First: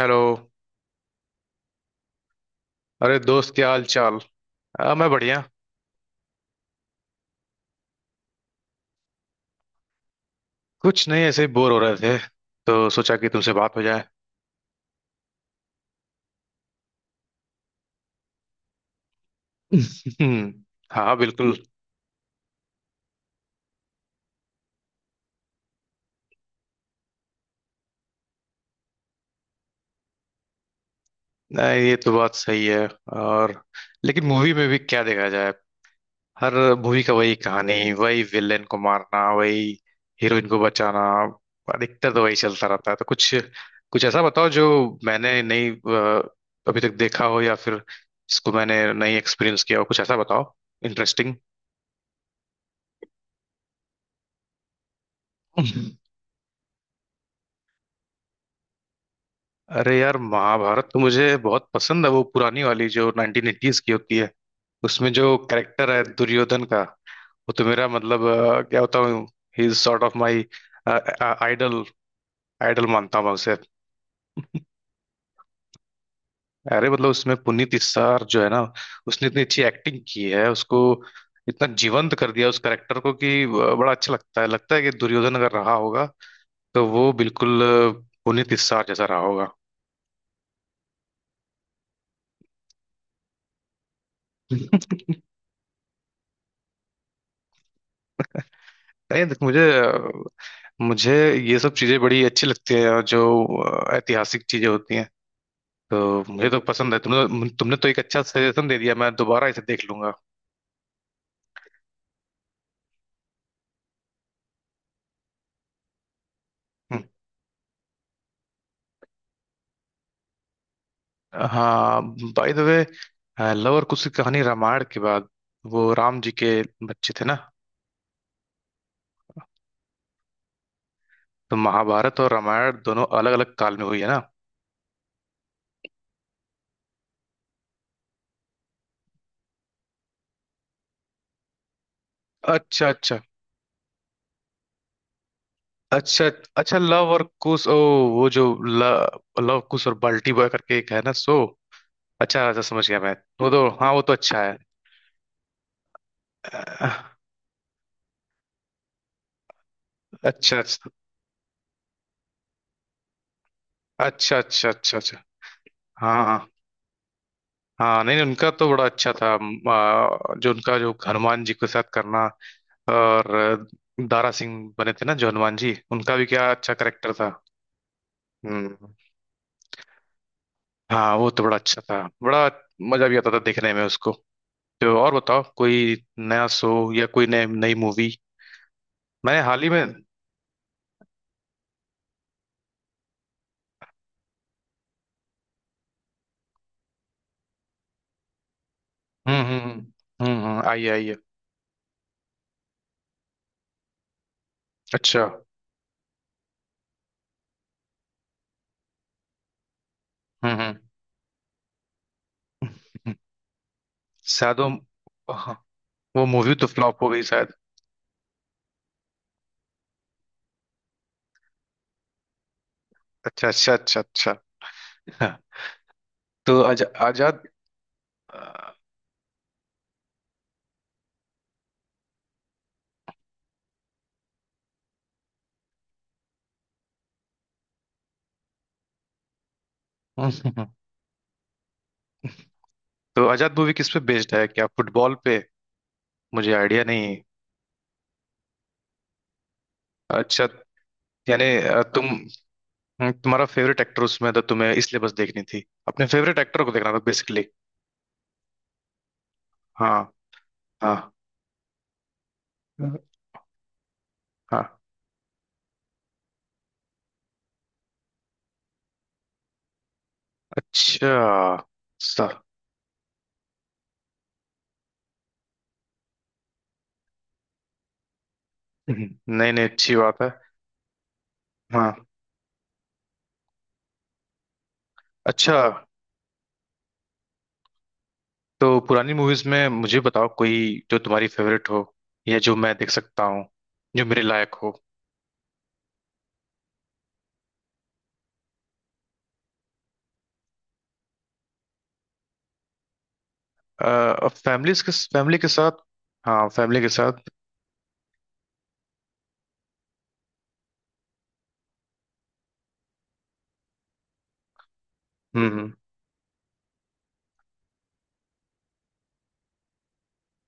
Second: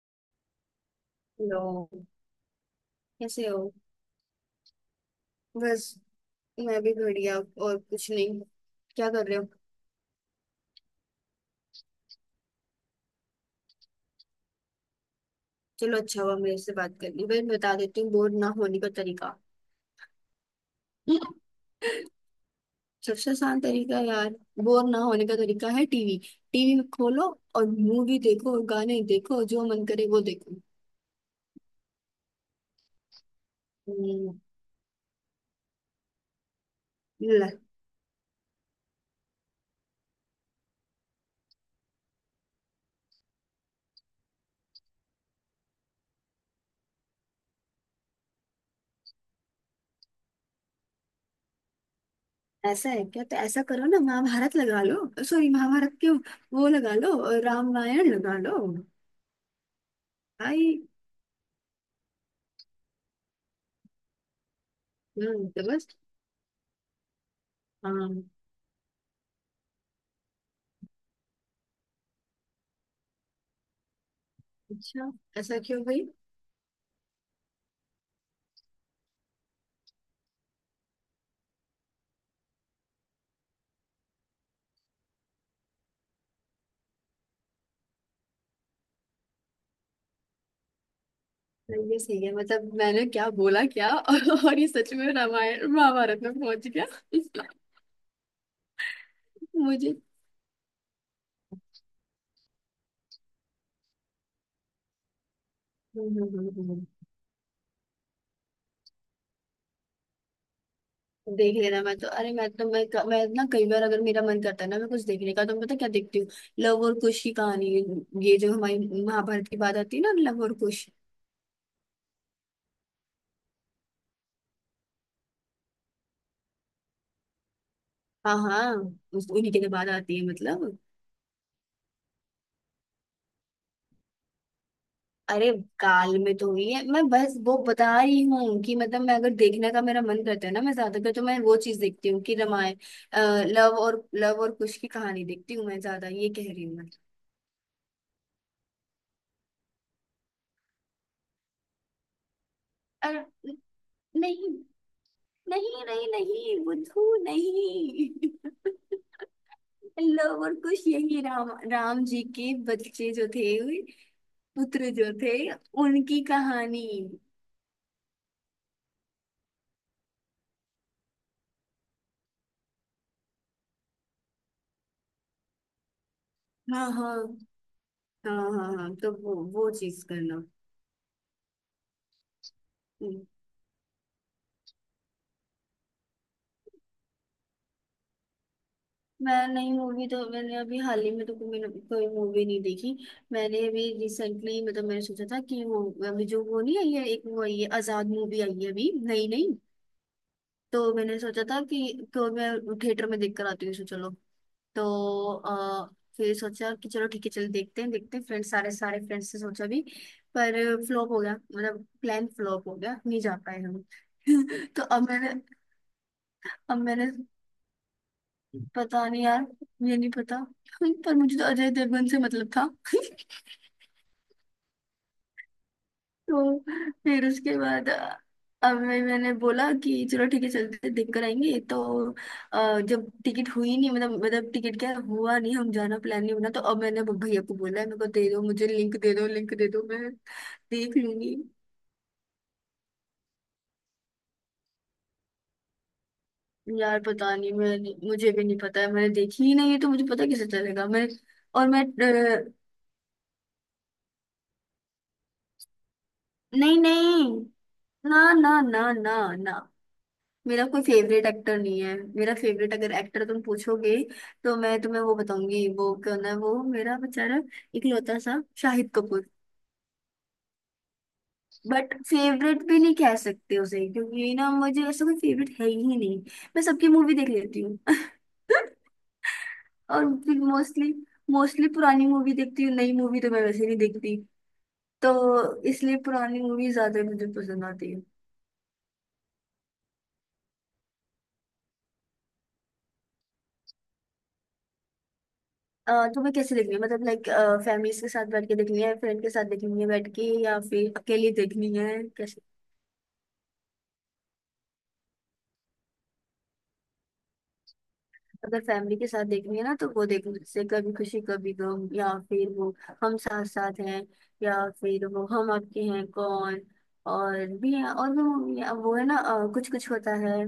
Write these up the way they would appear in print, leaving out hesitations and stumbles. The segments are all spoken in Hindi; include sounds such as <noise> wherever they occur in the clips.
हेलो। हेलो। अरे कैसे दोस्त, क्या हो? हाल चाल? मैं बढ़िया। बस। मैं भी बढ़िया। और कुछ नहीं। क्या कर रहे हो? कुछ नहीं, ऐसे ही बोर हो रहे थे तो सोचा कि तुमसे बात हो जाए। चलो, अच्छा हुआ मेरे से बात करनी, भाई बता देती हूँ बोर ना होने का तरीका। हम्म, हाँ बिल्कुल। सबसे आसान तरीका यार, बोर ना होने का तरीका है टीवी। टीवी खोलो और मूवी देखो और गाने देखो, जो मन करे वो देखो। नहीं, ये तो बात सही है। और लेकिन हम्म। मूवी में भी क्या देखा जाए? हर मूवी का वही ल, कहानी, वही विलेन को मारना, वही हीरोइन को बचाना। अधिकतर तो वही चलता रहता है तो कुछ कुछ ऐसा बताओ जो मैंने नहीं अभी तक देखा हो, या फिर जिसको मैंने नहीं एक्सपीरियंस किया हो। कुछ ऐसा बताओ इंटरेस्टिंग। ऐसा है क्या? तो ऐसा करो ना, महाभारत लगा लो। सॉरी, महाभारत क्यों? वो लगा लो और रामायण लगा लो। अरे यार, भाई। महाभारत तो मुझे बहुत पसंद है, वो पुरानी वाली जो 1980s की होती है। उसमें जो तो बस। कैरेक्टर है दुर्योधन का, वो तो मेरा हाँ। मतलब, क्या होता हूँ, he is sort of my idol. Idol मानता हूँ मैं उसे। अच्छा। ऐसा क्यों भाई? अरे मतलब उसमें पुनीत इस्सार जो है ना, उसने इतनी अच्छी एक्टिंग की है, उसको इतना जीवंत कर दिया उस कैरेक्टर को कि बड़ा अच्छा लगता है। लगता है कि दुर्योधन अगर रहा होगा तो वो बिल्कुल पुनीत इस्सार जैसा रहा होगा। ये सही है, मतलब मैंने क्या बोला क्या <laughs> और ये सच में <laughs> रामायण महाभारत में पहुंच गया <laughs> नहीं, देख मुझे मुझे। मुझे ये सब चीजें बड़ी अच्छी लगती है। और जो ऐतिहासिक चीजें होती हैं, हम्म, तो हम्म, मुझे तो हम्म, पसंद है। हम्म। तुमने तुमने तो एक अच्छा सजेशन दे दिया, मैं दोबारा इसे देख लूंगा। देख लेना। मैं तो अरे मैं तो मैं ना, कई बार अगर मेरा मन करता है ना मैं कुछ देखने का, तो मैं पता क्या देखती हूँ? लव और हम्म। कुश की कहानी। ये जो हमारी महाभारत की बात आती है ना, लव और कुश। हाँ, बाय द वे, लव और कुश की कहानी रामायण के बाद। वो राम जी के बच्चे थे ना। हाँ हाँ। उन्हीं के लिए बात आती है मतलब। तो महाभारत और रामायण दोनों अलग अलग काल में हुई है ना। अरे, काल में तो हुई है। मैं बस वो बता रही हूँ कि मतलब मैं अगर देखने का मेरा मन करता है ना, मैं ज्यादातर तो मैं वो चीज देखती हूँ कि रामायण। अच्छा अच्छा। अ, लव और कुश की कहानी देखती हूँ, मैं ज्यादा अच्छा ये कह रही हूँ अच्छा मैं। लव और कुश। ओ, वो जो लव कुश और बाल्टी बॉय करके एक है ना सो। अच्छा अच्छा, समझ गया मैं। अरे, वो न- तो हाँ, वो तो अच्छा है। नहीं नहीं नहीं नहीं अह, बुद्धू नहीं। <laughs> लव और अच्छा कुश अच्छा। यही, राम राम जी के बच्चे जो थे, अच्छा अच्छा पुत्र अच्छा जो अच्छा। थे, उनकी हाँ हाँ। कहानी। हाँ नहीं नहीं, उनका तो बड़ा अच्छा था। जो उनका, जो हनुमान जी के साथ करना। और दारा सिंह बने थे ना जो हनुमान जी, उनका भी क्या अच्छा हाँ करेक्टर हाँ था। हाँ हाँ हम्म। हाँ। तो वो चीज करना। हाँ वो तो बड़ा अच्छा था। बड़ा मजा भी आता था देखने में उसको। तो और बताओ कोई नया शो या कोई नई नई मूवी? मैंने मैं हाल ही नई में हम्म। मूवी तो, मैंने अभी हाल ही में तो कोई कोई मूवी नहीं देखी। मैंने अभी रिसेंटली मतलब, मैंने सोचा था कि वो अभी जो वो नहीं आई है, एक वो आई है आजाद मूवी, आई है अभी नई हम्म नई। आई है, तो आई है। मैंने सोचा था कि तो मैं थिएटर में देख कर आती हूँ, सो चलो। तो अच्छा। फिर सोचा कि चलो ठीक है, चलो देखते हैं फ्रेंड्स, सारे सारे फ्रेंड्स से सोचा भी, पर हम्म हम्म। फ्लॉप हो गया, मतलब प्लान फ्लॉप हो गया, हम्म। नहीं जा पाए हम। शायद <laughs> तो अब वो, मैंने हाँ, वो मूवी तो अब फ्लॉप हो मैंने गई शायद। पता नहीं यार, मुझे नहीं पता। <laughs> पर मुझे तो अजय देवगन से मतलब था <laughs> अच्छा अच्छा अच्छा अच्छा। हाँ। तो तो फिर आजाद। उसके बाद अ, अब मैंने बोला कि चलो ठीक है, चलते देख कर आएंगे, तो जब टिकट हुई नहीं, मतलब टिकट क्या हुआ नहीं, हम जाना प्लान नहीं बना। तो अब मैंने भैया को बोला है, मेरे को दे दो, मुझे लिंक दे दो, लिंक दे दो मैं देख लूंगी। तो आजाद मूवी किस पे बेस्ड है? क्या फुटबॉल पे? मुझे आइडिया यार नहीं। पता नहीं, मैं, मुझे भी नहीं पता है, मैंने देखी ही नहीं है तो मुझे पता अच्छा, कैसे चलेगा मैं? यानी और मैं तुम्हारा फेवरेट एक्टर उसमें था तुम्हें, इसलिए बस देखनी थी, अपने फेवरेट एक्टर को नहीं देखना था नहीं। बेसिकली। ना ना ना ना ना। हाँ मेरा कोई हाँ। फेवरेट एक्टर नहीं है, मेरा फेवरेट अगर एक्टर तुम पूछोगे तो हाँ। मैं तुम्हें वो बताऊंगी वो कौन है। वो मेरा बेचारा इकलौता सा शाहिद कपूर। अच्छा। बट सा फेवरेट भी नहीं कह सकते उसे, क्योंकि ना, मुझे ऐसा कोई फेवरेट है ही नहीं। मैं सबकी मूवी देख लेती हूँ <laughs> नहीं नहीं, अच्छी और बात है। फिर मोस्टली मोस्टली हाँ। पुरानी मूवी देखती हूँ, नई मूवी तो मैं वैसे नहीं देखती। अच्छा। तो इसलिए पुरानी मूवी ज्यादा मुझे पसंद आती है। तो पुरानी मूवीज में मुझे बताओ कोई जो तुम्हारी फेवरेट हो, या जो मैं देख सकता हूँ, जो मेरे लायक हो। तुम्हें कैसे देखनी है, मतलब लाइक, फैमिलीज के साथ बैठ के देखनी है, फ्रेंड के साथ देखनी है बैठ के, या फिर अकेले देखनी है, कैसे? अ, अब फैमिली के साथ, हाँ फैमिली के साथ। अगर फैमिली के साथ देखनी है ना, तो वो देखो, जैसे कभी खुशी कभी गम, या फिर वो हम साथ साथ हैं, या फिर वो हम्म हम हम्म, आपके हैं कौन, और भी है। और वो है ना कुछ कुछ होता है।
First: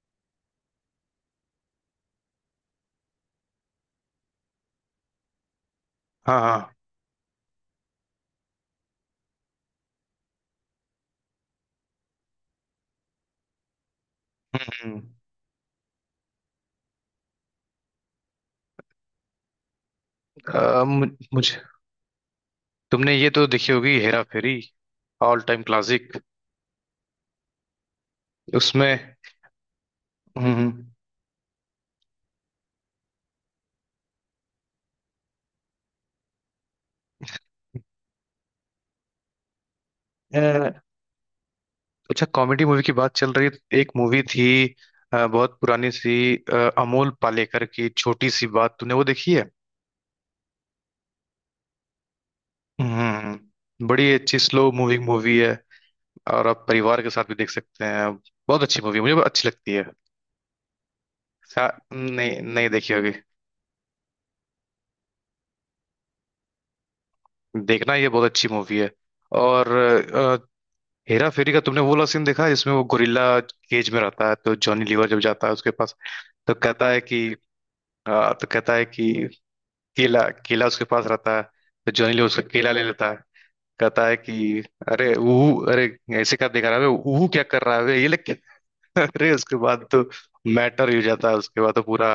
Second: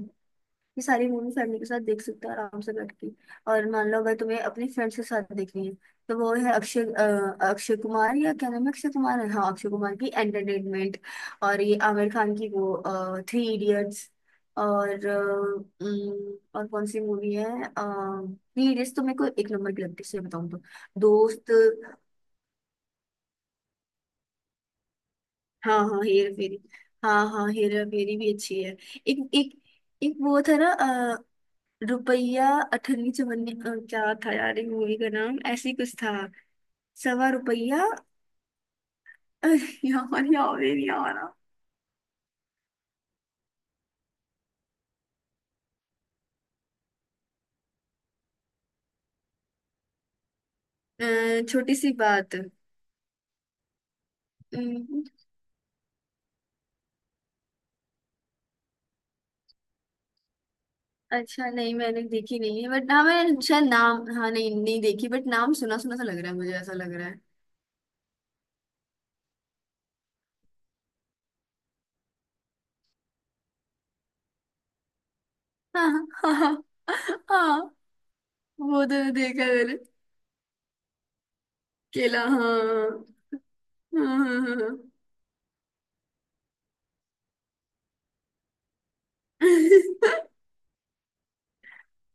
ये सारी मूवी फैमिली के साथ देख सकते हो आराम से बैठ के। और मान लो अगर तुम्हें अपने फ्रेंड्स के साथ देखनी है, तो वो हाँ है हाँ। अक्षय कुमार, या क्या नाम है, अक्षय कुमार है, हाँ, अक्षय कुमार की एंटरटेनमेंट। और ये आमिर खान की वो थ्री इडियट्स। और हम्म। अ, उम, और कौन सी मूवी है, थ्री इडियट्स तो मेरे को एक नंबर की लगती है सही बताऊँ तो। दोस्त। मुझे, तुमने ये तो देखी होगी हेरा फेरी? ऑल टाइम हाँ हाँ क्लासिक। हेरा फेरी। हाँ हाँ हेरा फेरी भी अच्छी है। उसमें एक एक एक वो हम्म था ना, हम्म, रुपया अठन्नी चवन्नी, क्या था यार मूवी का नाम, ऐसी कुछ था, सवा रुपया। <laughs> यार अ, यार ये नहीं आ रहा। अच्छा कॉमेडी मूवी की बात चल रही है तो एक मूवी थी, बहुत पुरानी सी, अमोल पालेकर की छोटी सी बात, तूने वो देखी है? छोटी सी बात। हम्म हम्म, हम्म, बड़ी अच्छी स्लो अम्म, मूविंग मूवी है, और आप परिवार के साथ भी देख सकते हैं। बहुत अच्छी मूवी, मुझे बहुत अच्छी लगती है। अच्छा सा- नहीं, मैंने देखी नहीं नहीं नहीं, है, बट देखी हाँ होगी, मैंने शायद नाम, हाँ नहीं, नहीं देखी, बट नाम सुना सुना सा लग रहा है मुझे, ऐसा लग रहा है। देखना ये बहुत अच्छी मूवी है। और हेरा फेरी का तुमने वो वाला सीन देखा है जिसमें वो गोरिल्ला केज में रहता है तो जॉनी लीवर जब जाता है उसके हाँ पास, हाँ हाँ तो कहता है हाँ, कि, हाँ। अ, तो कहता है वो तो कि देखा है मैंने। केला केला उसके पास रहता है तो जॉनी केला, लीवर उसका हाँ। केला ले लेता है, कहता हाँ है हाँ हाँ कि हाँ, अरे ऊ, अरे ऐसे क्या देख रहा है बे? ऊ क्या कर रहा है बे? ये लेके <laughs> अरे उसके बाद तो <laughs> मैटर ही हो जाता है उसके बाद तो पूरा,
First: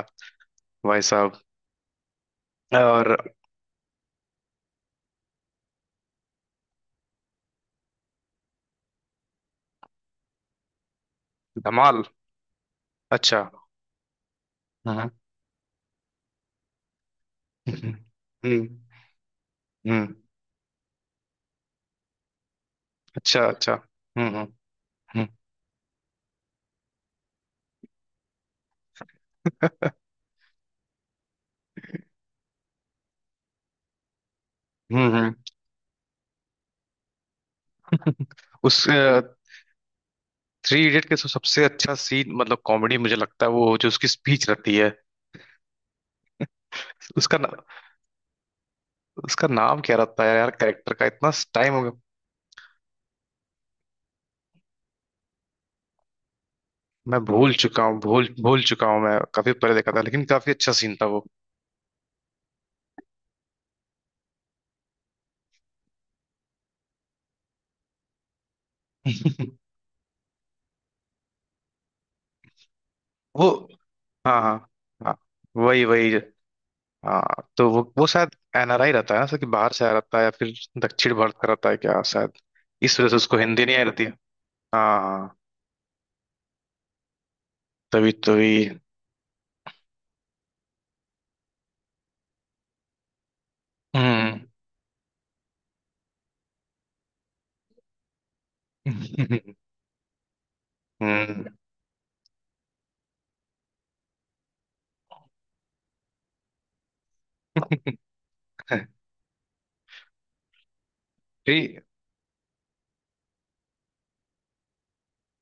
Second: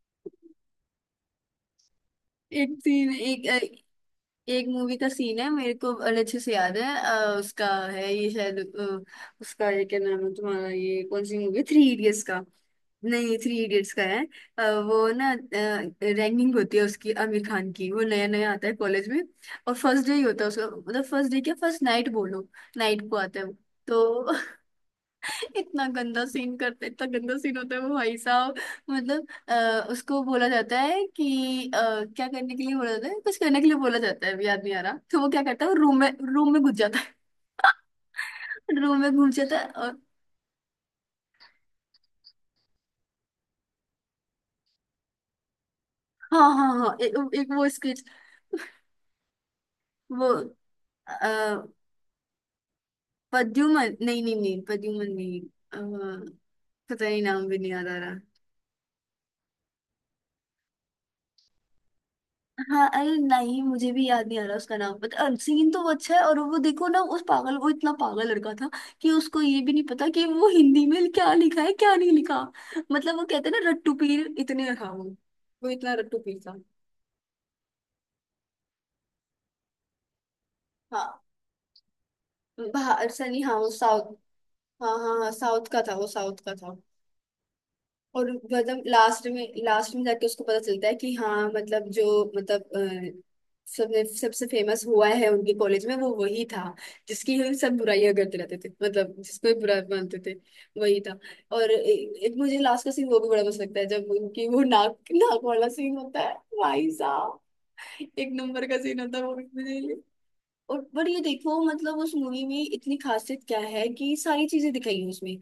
भाई साहब। एक सीन और एक एक मूवी का सीन है, मेरे को बड़े अच्छे से याद है, उसका है ये शायद, उसका, ये क्या नाम है तुम्हारा, ये कौन सी मूवी, थ्री धमाल। इडियट्स का? नहीं, अच्छा। थ्री इडियट्स का है। वो हाँ। ना रैंकिंग होती है उसकी, आमिर खान की, हम्म वो नया नया आता हम्म है कॉलेज में, और फर्स्ट हम्म, डे ही होता है उसका, मतलब फर्स्ट डे क्या फर्स्ट नाइट बोलो। नाइट को आता अच्छा है वो, अच्छा। हम्म तो हम्म। <laughs> हम्म इतना गंदा सीन करते, इतना गंदा सीन होता है वो भाई साहब। मतलब उसको बोला जाता है कि अ, क्या करने के लिए बोला जाता है, कुछ करने के लिए बोला जाता है, अभी याद नहीं आ रहा, तो वो हम्म। क्या करता है, रूम में घुस जाता है। <laughs> उस रूम में घुस जाता है, और थ्री इडियट के सबसे अच्छा सीन मतलब कॉमेडी मुझे लगता है वो जो उसकी स्पीच रहती है हाँ हाँ हाँ, उसका ना, एक वो स्केच, उसका नाम क्या रहता वो है यार कैरेक्टर का? इतना आ, टाइम हो गया पद्युमन, नहीं नहीं नहीं पद्युमन नहीं, अ, पता मैं नहीं नाम भूल भी नहीं चुका याद आ हूँ, रहा। भूल भूल चुका हूँ मैं, काफी पहले देखा था, लेकिन काफी अच्छा सीन था वो। हाँ, अरे नहीं मुझे भी याद नहीं आ रहा उसका नाम पता, सीन तो वो अच्छा है। और वो देखो ना, उस पागल, वो इतना पागल लड़का था कि उसको ये <laughs> भी नहीं पता कि वो हिंदी में क्या लिखा है क्या नहीं लिखा। मतलब वो वो कहते हैं ना रट्टू पीर, हाँ हाँ इतने था वो हाँ, वो वही इतना वही रट्टू पीर था। हाँ तो वो शायद एनआरआई रहता है ना सर, कि बाहर से आया रहता है या फिर दक्षिण हाँ, भारत का रहता है क्या शायद, इस वजह बाहर से उसको सनी, हाँ हिंदी वो नहीं आई रहती है। साउथ। हाँ हाँ हाँ हाँ हाँ साउथ का था वो, साउथ का था। तभी और तभी। मतलब लास्ट में, लास्ट में जाके उसको पता चलता है कि, हाँ मतलब जो, मतलब सबने, हम्म। सबसे फेमस हुआ है उनके कॉलेज में वो वही था, जिसकी हम सब बुराइयां करते रहते थे, मतलब जिसको भी बुरा मानते थे, वही <laughs> था। हम्म। और एक मुझे लास्ट का सीन वो भी बड़ा मस्त लगता है, जब उनकी वो नाक नाक वाला सीन होता है, भाई साहब, <laughs> एक नंबर का सीन होता है वो भी मुझे। और पर ये देखो ठीक। मतलब उस मूवी में इतनी खासियत क्या है कि सारी चीजें दिखाई है उसमें,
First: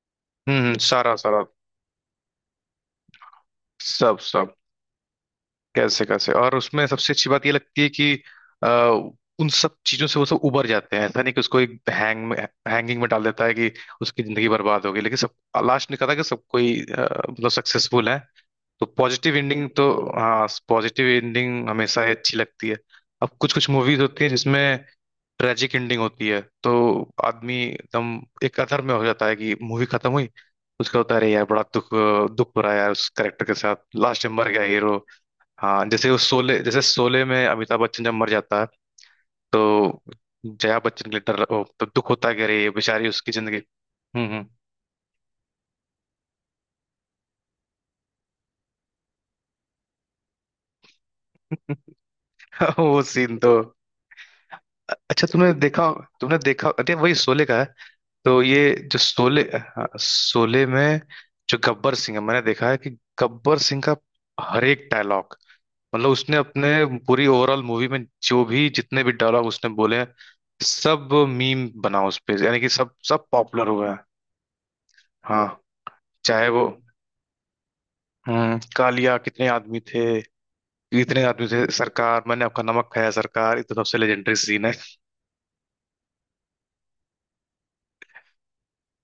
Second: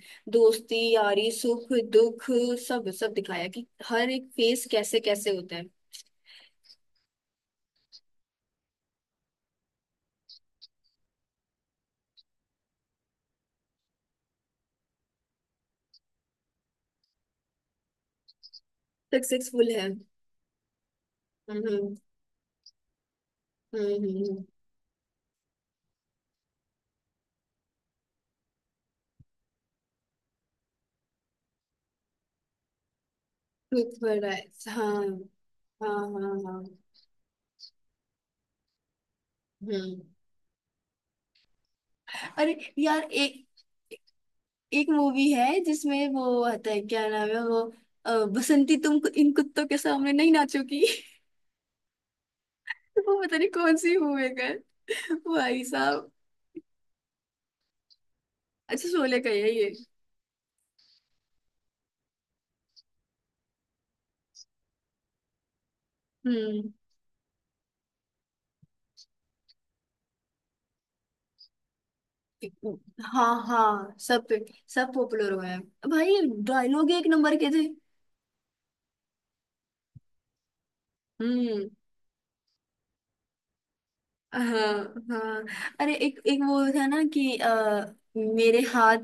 हम्म, दोस्ती सारा यारी सारा, सुख दुख, सब सब दिखाया कि हर सब एक सब, फेस कैसे कैसे होता है। कैसे कैसे। और उसमें सबसे अच्छी बात ये लगती है कि अ, उन सब चीजों से वो सब उबर जाते हैं। ऐसा नहीं कि उसको एक हैंग में, हैंगिंग में डाल देता है कि उसकी जिंदगी बर्बाद हो गई, लेकिन सब लास्ट निकला था कि सब कोई, मतलब सक्सेसफुल है, तो पॉजिटिव एंडिंग सक्सेसफुल तो, है। हाँ पॉजिटिव हम्म, एंडिंग हम्म, हमेशा ही अच्छी लगती है। अब कुछ कुछ हम्म, मूवीज होती है जिसमें ट्रेजिक एंडिंग होती है, तो आदमी एकदम एक अथर में हो जाता है कि मूवी खत्म हुई। उसका होता है अरे यार, बड़ा दुख, दुख हो रहा है यार उस करेक्टर के साथ, दुख लास्ट भरा में है। मर गया हाँ हीरो। हाँ, हाँ जैसे वो हाँ शोले, हाँ। जैसे शोले में अमिताभ बच्चन जब मर जाता है हम्म। तो जया बच्चन के लिए डर ओ, तो दुख होता है कि अरे अरे ये बेचारी, यार उसकी एक जिंदगी। हम्म। एक मूवी है जिसमें वो आता है क्या नाम है वो? बसंती तुम इन कुत्तों के सामने नहीं नाचोगी <laughs> हम्म। <laughs> वो वो सीन पता नहीं तो, कौन सी मूवी का है, अच्छा तुमने भाई देखा, साहब। तुमने देखा? अरे वही शोले का है। तो ये अच्छा, जो शोले का शोले, है ये? हाँ शोले में जो गब्बर सिंह है, मैंने देखा है कि गब्बर सिंह का हर एक डायलॉग, मतलब उसने हम्म। अपने पूरी ओवरऑल मूवी में जो भी जितने भी डायलॉग उसने बोले हैं, सब मीम बना उस पे, यानी कि सब सब हाँ पॉपुलर हुआ हाँ है। सब पे, सब पॉपुलर हाँ, हुए हैं भाई। चाहे वो डायलॉग एक नंबर के थे। हम्म, कालिया कितने आदमी थे, इतने आदमी थे हम्म। सरकार, मैंने आपका नमक खाया सरकार, ये तो सबसे लेजेंडरी हाँ सीन है। हाँ। अरे एक एक वो था ना कि मेरे हाथ,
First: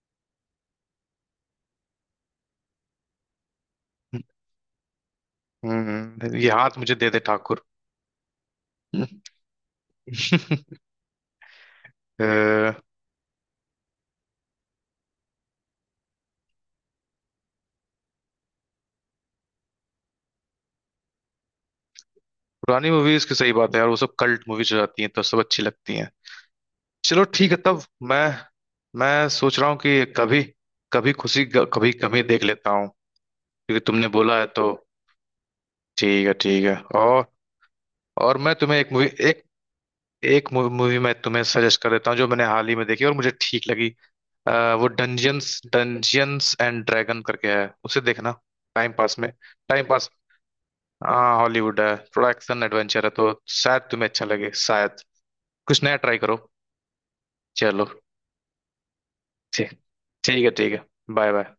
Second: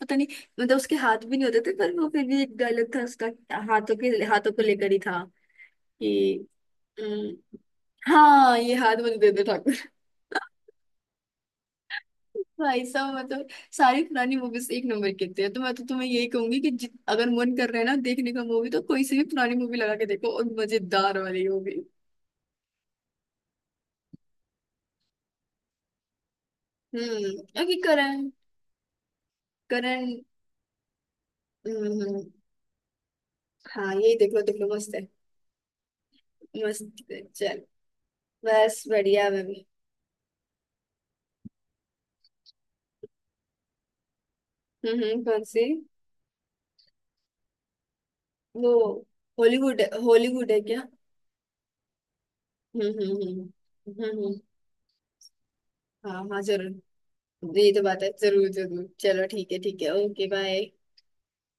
पता नहीं, मतलब उसके हाथ भी नहीं होते थे, पर वो फिर भी एक डायलॉग था उसका, हाथों के हाथों को लेकर ही था हम्म, कि, ये हाथ मुझे दे दे अम, ठाकुर। हाँ, ये हाथ मुझे दे दो ठाकुर। <laughs> अ, भाई साहब मैं तो, सारी पुरानी मूवीज एक नंबर की होती है, तो मैं तो तुम्हें यही कहूंगी कि, अगर मन कर रहे हैं ना देखने का मूवी तो कोई सी भी पुरानी मूवी लगा के देखो, और मजेदार वाली होगी। पुरानी मूवीज की सही बात है यार, वो सब कल्ट मूवीज हो जाती हैं तो सब अच्छी लगती हैं। चलो ठीक है हम्म, अभी तब। मैं करण मैं सोच रहा हूँ कि करण कभी कभी खुशी कभी कमी हम्म। देख लेता हूँ, क्योंकि हाँ तुमने यही देख बोला लो, है देख तो। लो मस्त है, ठीक है ठीक है। मस्त है और चल। मैं तुम्हें बस एक मूवी, बढ़िया, एक मैं भी। एक मूवी मैं तुम्हें सजेस्ट कर देता हूँ जो मैंने हाल ही में देखी और मुझे ठीक लगी। अ, वो कौन डंजियंस सी, डंजियंस एंड ड्रैगन करके है, उसे देखना वो टाइम पास में। हॉलीवुड टाइम पास, हॉलीवुड है क्या? हाँ हॉलीवुड है, थोड़ा एक्शन हम्म, एडवेंचर है हम्म, तो हम्म, शायद हम्म, तुम्हें अच्छा हम्म। लगे। शायद कुछ नया ट्राई हाँ करो। हाँ जरूर। ये तो चलो बात है, जरूर जरूर, चलो ठीक है, ठीक। ठीक है, ओके ठीक है बाय। ठीक है। Bye bye.